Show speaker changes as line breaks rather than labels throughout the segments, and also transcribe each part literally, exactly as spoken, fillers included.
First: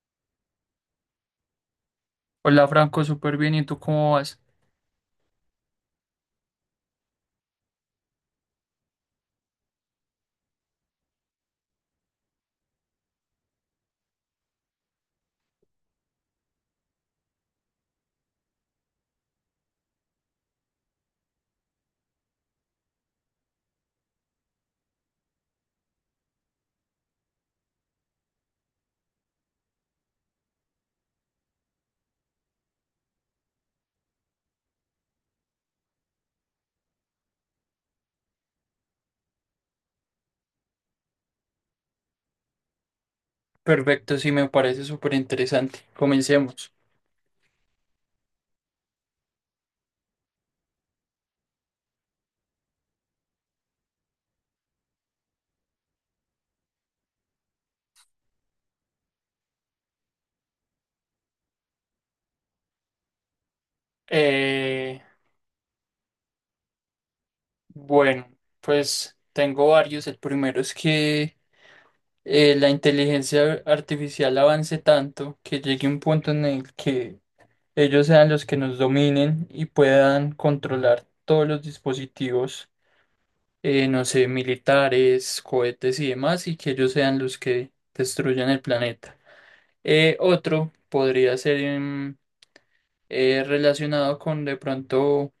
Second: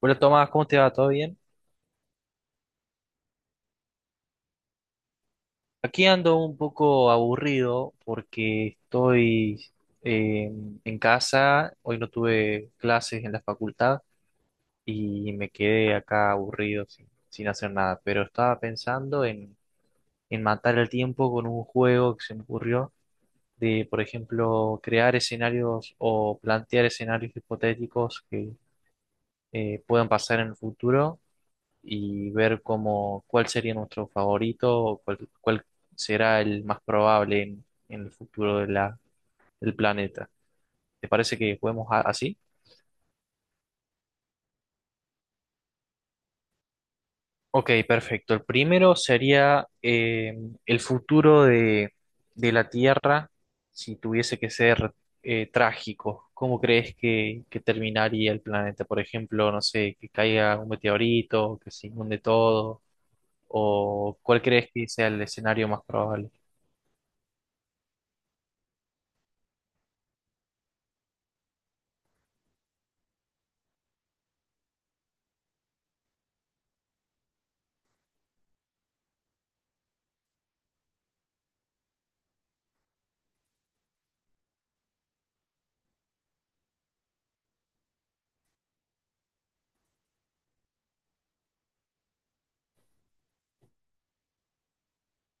Hola Tomás, ¿cómo te va? ¿Todo bien?
Hola Franco, súper bien. ¿Y tú cómo vas?
Aquí ando un poco aburrido porque estoy eh, en casa. Hoy no tuve clases en la facultad y me quedé acá aburrido sin, sin hacer nada, pero estaba pensando en, en matar el tiempo con un juego que se me ocurrió de, por ejemplo, crear escenarios o plantear escenarios hipotéticos que eh, puedan pasar en el futuro, y ver cómo, cuál sería nuestro favorito, o cuál, cuál será el más probable en, en el futuro de la, del planeta. ¿Te parece que juguemos a- así?
Perfecto, sí, me parece súper interesante. Comencemos.
Ok, perfecto. El primero sería eh, el futuro de, de la Tierra, si tuviese que ser eh, trágico. ¿Cómo crees que, que terminaría el planeta? Por ejemplo, no sé, que caiga un meteorito, que se inunde todo, o ¿cuál crees que
Eh,
sea el escenario más probable?
bueno, pues tengo varios. El primero es que eh, la inteligencia artificial avance tanto que llegue un punto en el que ellos sean los que nos dominen y puedan controlar todos los dispositivos, eh, no sé, militares, cohetes y demás, y que ellos sean los que destruyan el planeta. Eh, otro podría ser... em, eh, relacionado con de pronto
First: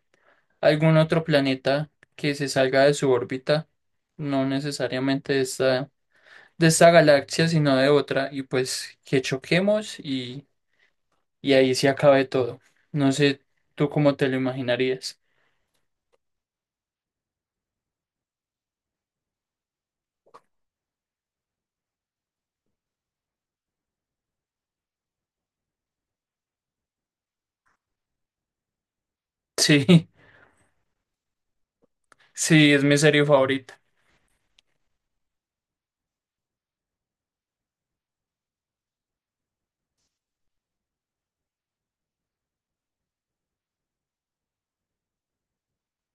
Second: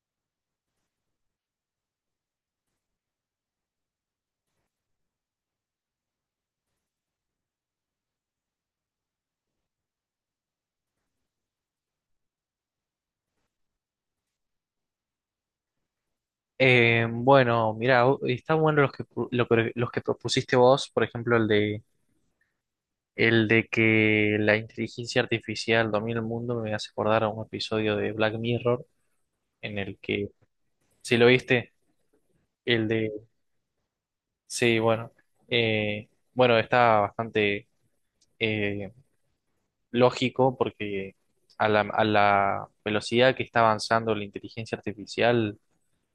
algún otro planeta que se salga de su órbita, no necesariamente de esta, de esta galaxia, sino de otra, y pues que choquemos y, y ahí se acabe todo. No sé tú cómo te lo imaginarías.
Eh, bueno, mira, está bueno los que, pu- lo que- los que propusiste vos. Por ejemplo, el de, el de que la inteligencia artificial domina el mundo me hace acordar a un episodio de Black Mirror en el
Sí,
que, si lo viste,
sí, es
el
mi
de,
serie favorita.
sí, bueno, eh, bueno, está bastante eh, lógico, porque a la, a la velocidad que está avanzando la inteligencia artificial,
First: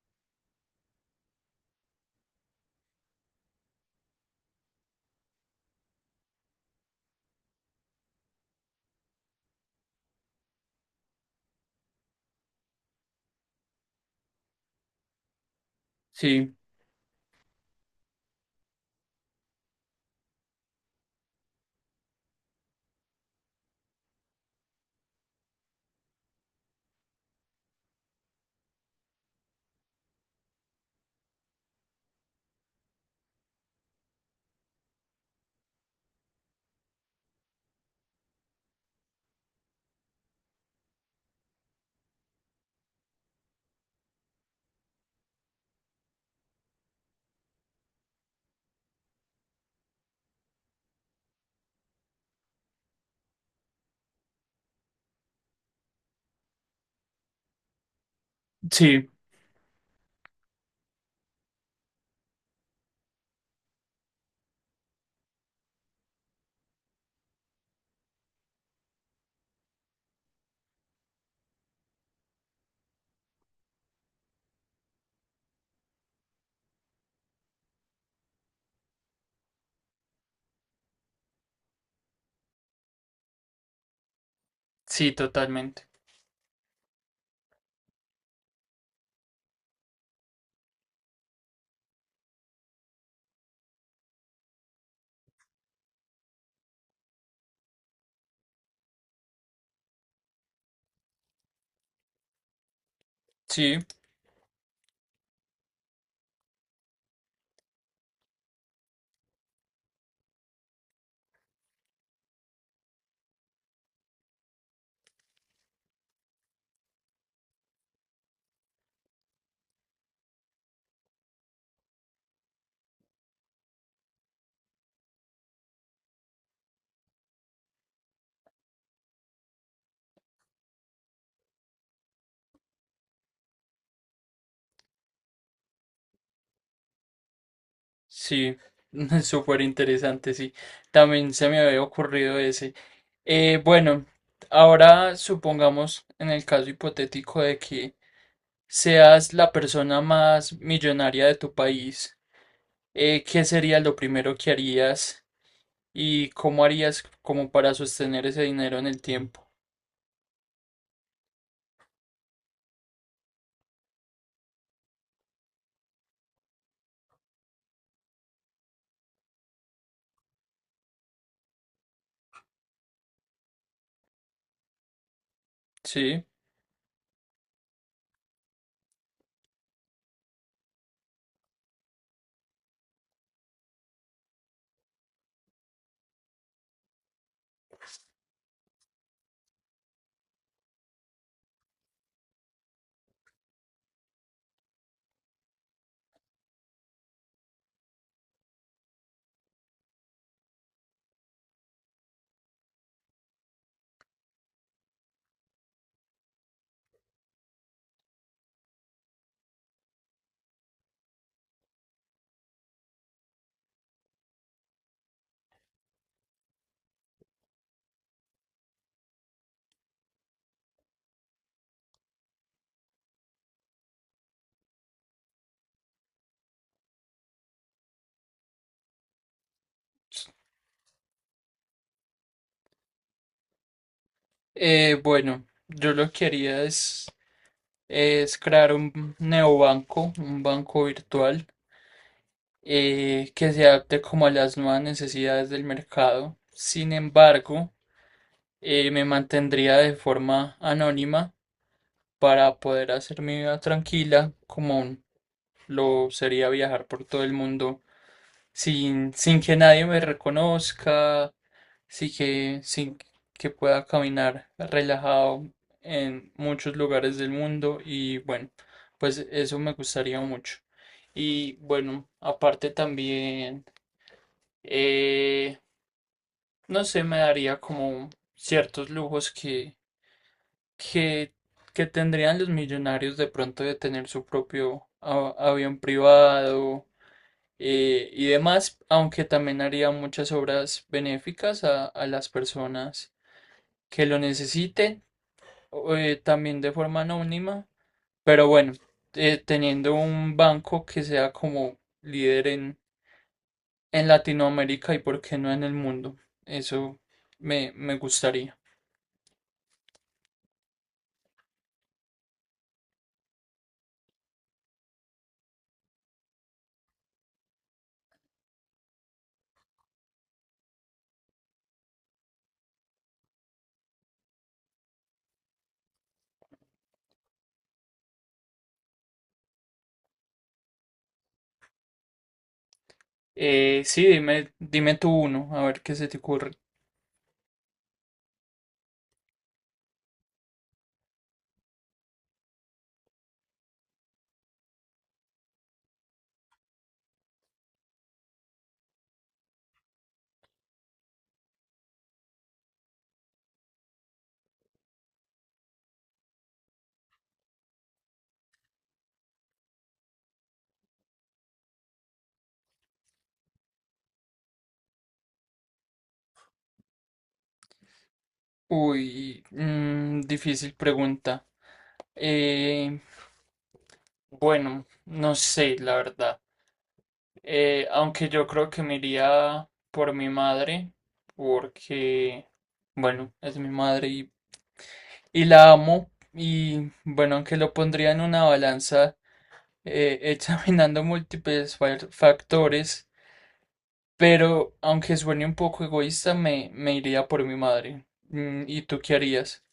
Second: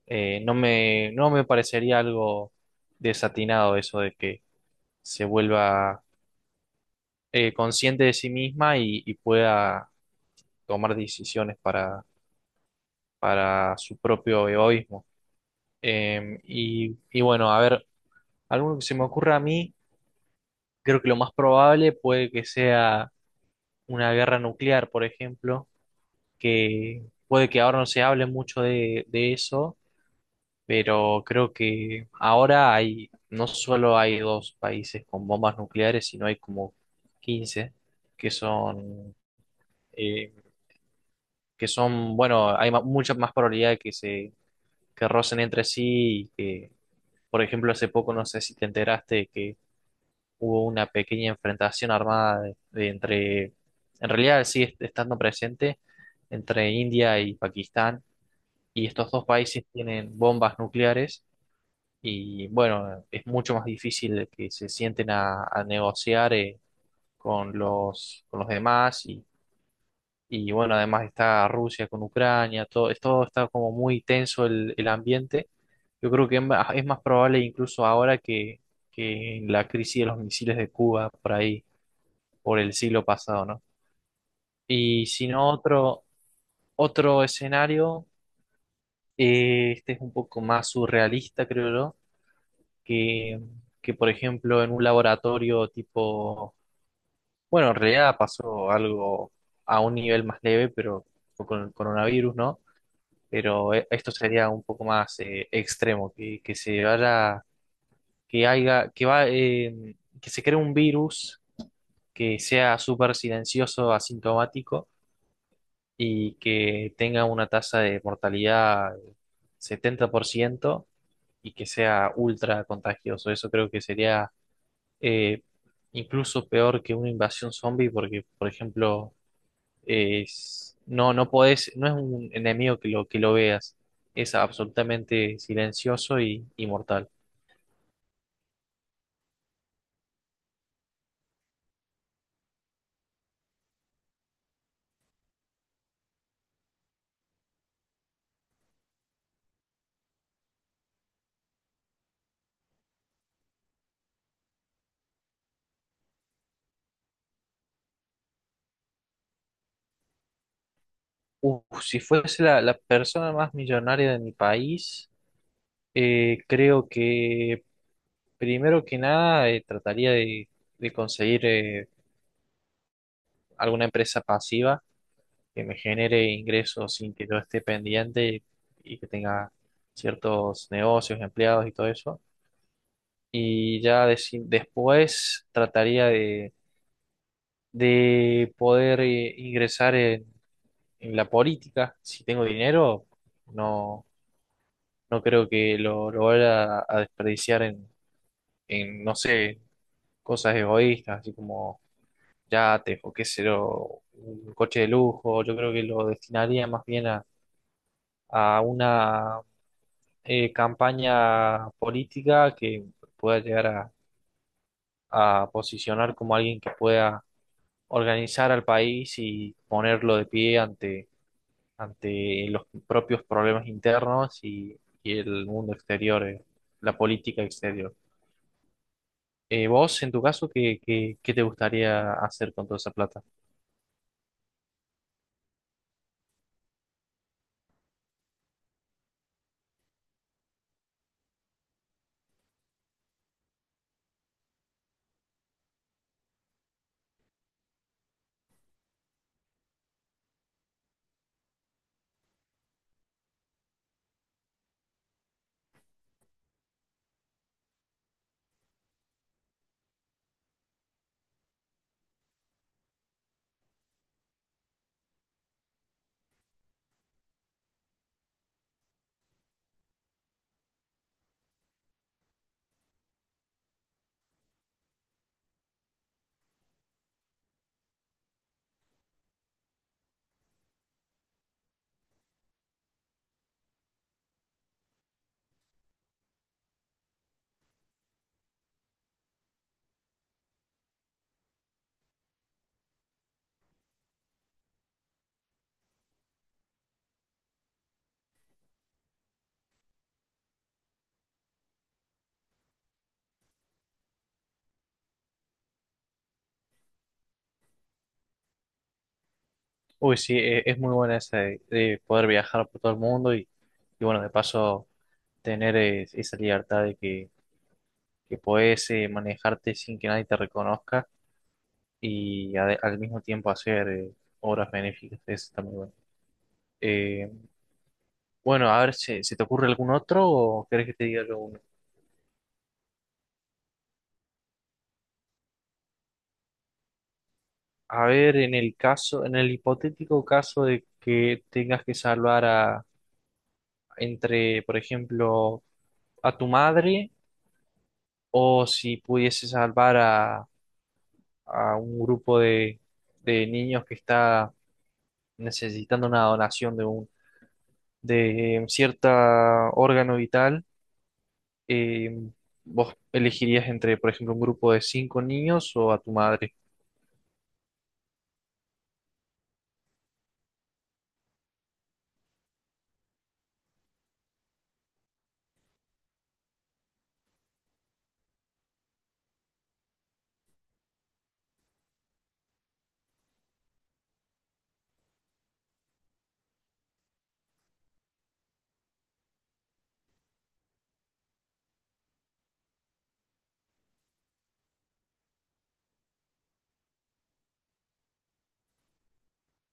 eh, no me, no me parecería algo desatinado eso de que se vuelva eh, consciente de sí misma y, y pueda tomar decisiones para, para su propio egoísmo. Eh,
Sí,
y, y bueno, a ver, algo que se me ocurra a mí, creo que lo más probable puede que sea una guerra nuclear, por ejemplo. Que puede que ahora no se hable mucho de, de eso, pero creo que ahora hay, no solo hay dos países con bombas nucleares, sino hay como quince, que son eh, que son, bueno, hay ma- mucha más probabilidad de que se que rocen entre sí. Y que, por ejemplo, hace poco, no sé si te enteraste que hubo una pequeña enfrentación armada de- de entre, en realidad sigue est- estando presente, entre India y Pakistán, y
sí,
estos dos países tienen bombas nucleares, y, bueno, es mucho más difícil que se sienten a, a negociar eh, con los, con los demás. Y bueno, además está Rusia con Ucrania. Todo, es- todo está como muy tenso el, el ambiente. Yo creo que es más es más probable incluso ahora que, que la crisis de los misiles de Cuba por ahí, por el siglo pasado, ¿no? Y
sí,
si no,
totalmente.
otro, otro escenario. Eh, este es un poco más surrealista, creo yo, que, que por ejemplo, en un laboratorio tipo, bueno, en realidad pasó algo a un nivel más leve, pero con el coronavirus, ¿no? Pero
Sí,
eh, esto sería un poco más eh, extremo. Que, que se vaya, que haya, que va, eh, Que se cree un virus que sea súper silencioso, asintomático, y que tenga una tasa de mortalidad setenta por ciento y que sea ultra contagioso. Eso creo que sería eh, incluso peor que una invasión zombie, porque, por ejemplo, es- no, no podés, no es un enemigo que lo, que lo veas. Es absolutamente silencioso y, y mortal.
sí, súper interesante, sí. También se me había ocurrido ese. Eh, bueno, ahora supongamos en el caso hipotético de que seas la persona más millonaria de tu país. Eh, ¿qué sería lo primero que harías y cómo harías como para sostener ese dinero en el tiempo?
Uf, si fuese la, la persona más millonaria de mi país, eh, creo que primero que nada eh, trataría de, de conseguir eh, alguna empresa pasiva que me
Sí.
genere ingresos sin que yo esté pendiente, y que tenga ciertos negocios, empleados y todo eso. Y ya deci- después trataría de de poder eh, ingresar en, en la política. Si tengo dinero, no, no creo que lo, lo vaya a desperdiciar en, en, no sé, cosas egoístas, así como yates, o qué sé yo, un coche de lujo. Yo creo que lo destinaría más bien a, a una eh, campaña política, que pueda llegar a, a posicionar como alguien que pueda organizar al país y ponerlo de pie ante ante los propios problemas internos y, y el mundo exterior, eh, la política exterior. Eh, vos, en tu caso, ¿qué, qué, qué te gustaría hacer con toda esa plata?
Eh, bueno, yo lo que haría es, es crear un neobanco, un banco virtual eh, que se adapte como a las nuevas necesidades del mercado. Sin embargo, eh, me mantendría de forma anónima para poder hacer mi vida tranquila, como lo sería viajar por todo el mundo sin, sin que nadie me reconozca, sin que, sin que pueda caminar relajado en muchos lugares del mundo y bueno, pues eso me gustaría mucho. Y bueno, aparte también, eh, no sé, me daría como ciertos lujos que que, que tendrían los millonarios de pronto de tener su propio a- avión privado eh, y demás, aunque también haría muchas obras benéficas a, a las personas que lo necesiten, o, eh, también de forma anónima, pero bueno, eh, teniendo un banco que sea como líder en, en Latinoamérica y por qué no en el mundo, eso me, me gustaría.
Uy, sí, eh, es muy buena esa de, de poder viajar por todo el mundo, y, y bueno, de paso, tener eh, esa libertad de que, que podés eh, manejarte sin que nadie te reconozca, y ade- al mismo tiempo hacer eh, obras benéficas. Eso está muy bueno. Eh, bueno, a ver si se te ocurre algún otro, o querés que te diga alguno.
Eh, sí, dime, dime tú uno, a ver qué se te ocurre.
A ver, en el caso, en el hipotético caso de que tengas que salvar a, entre, por ejemplo, a tu madre, o si pudiese salvar a, a un grupo de, de niños que está necesitando una donación de un, de eh, cierta órgano vital, eh, ¿vos elegirías entre, por ejemplo, un grupo de cinco niños o a tu madre?
Uy, mm, difícil pregunta. Eh, bueno, no sé, la verdad. Eh, aunque yo creo que me iría por mi madre, porque, bueno, es mi madre y, y la amo. Y bueno, aunque lo pondría en una balanza, eh, examinando múltiples fa- factores, pero aunque suene un poco egoísta, me, me iría por mi madre. Mm, ¿y tú qué harías?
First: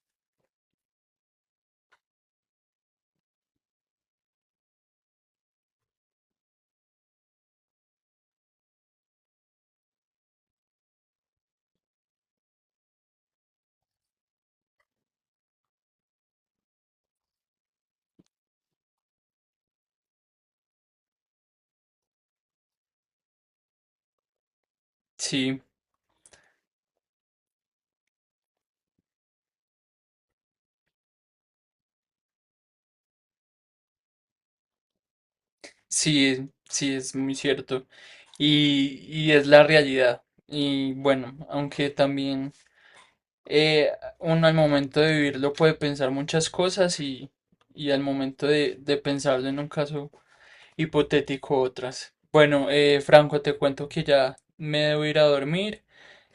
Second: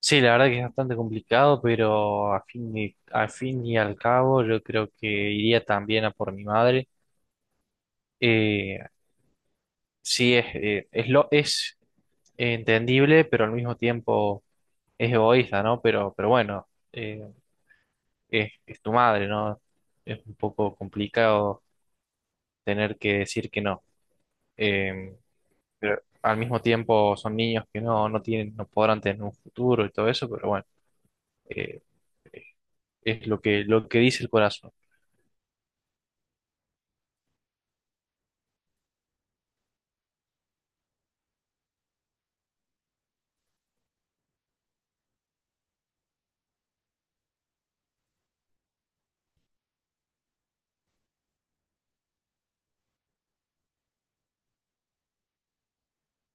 Sí, la verdad que es bastante complicado, pero a fin y, a fin y al cabo yo creo que iría también a por mi madre. Eh, sí, es, eh, es, lo, es entendible, pero al mismo tiempo es egoísta, ¿no? Pero, pero bueno, eh, es, es tu madre, ¿no? Es un poco complicado tener que decir que no. Eh,
Sí,
pero al mismo tiempo son niños que no, no tienen, no podrán tener un futuro y todo eso, pero bueno, eh, es lo que, lo que dice el corazón.
sí, es- sí, es muy cierto. Y, y es la realidad. Y bueno, aunque también eh, uno al momento de vivirlo puede pensar muchas cosas y, y al momento de, de pensarlo en un caso hipotético otras. Bueno, eh, Franco, te cuento que ya me debo ir a dormir.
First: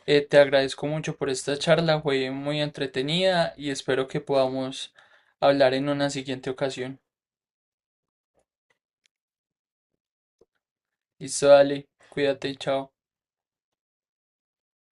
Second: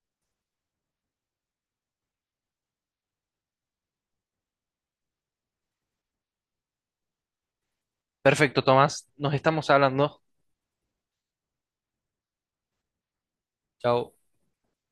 Eh, te agradezco mucho por esta charla, fue muy entretenida y espero que podamos hablar en una siguiente ocasión.
Perfecto, Tomás. Nos estamos hablando.
Listo, dale, cuídate, chao.
Chao.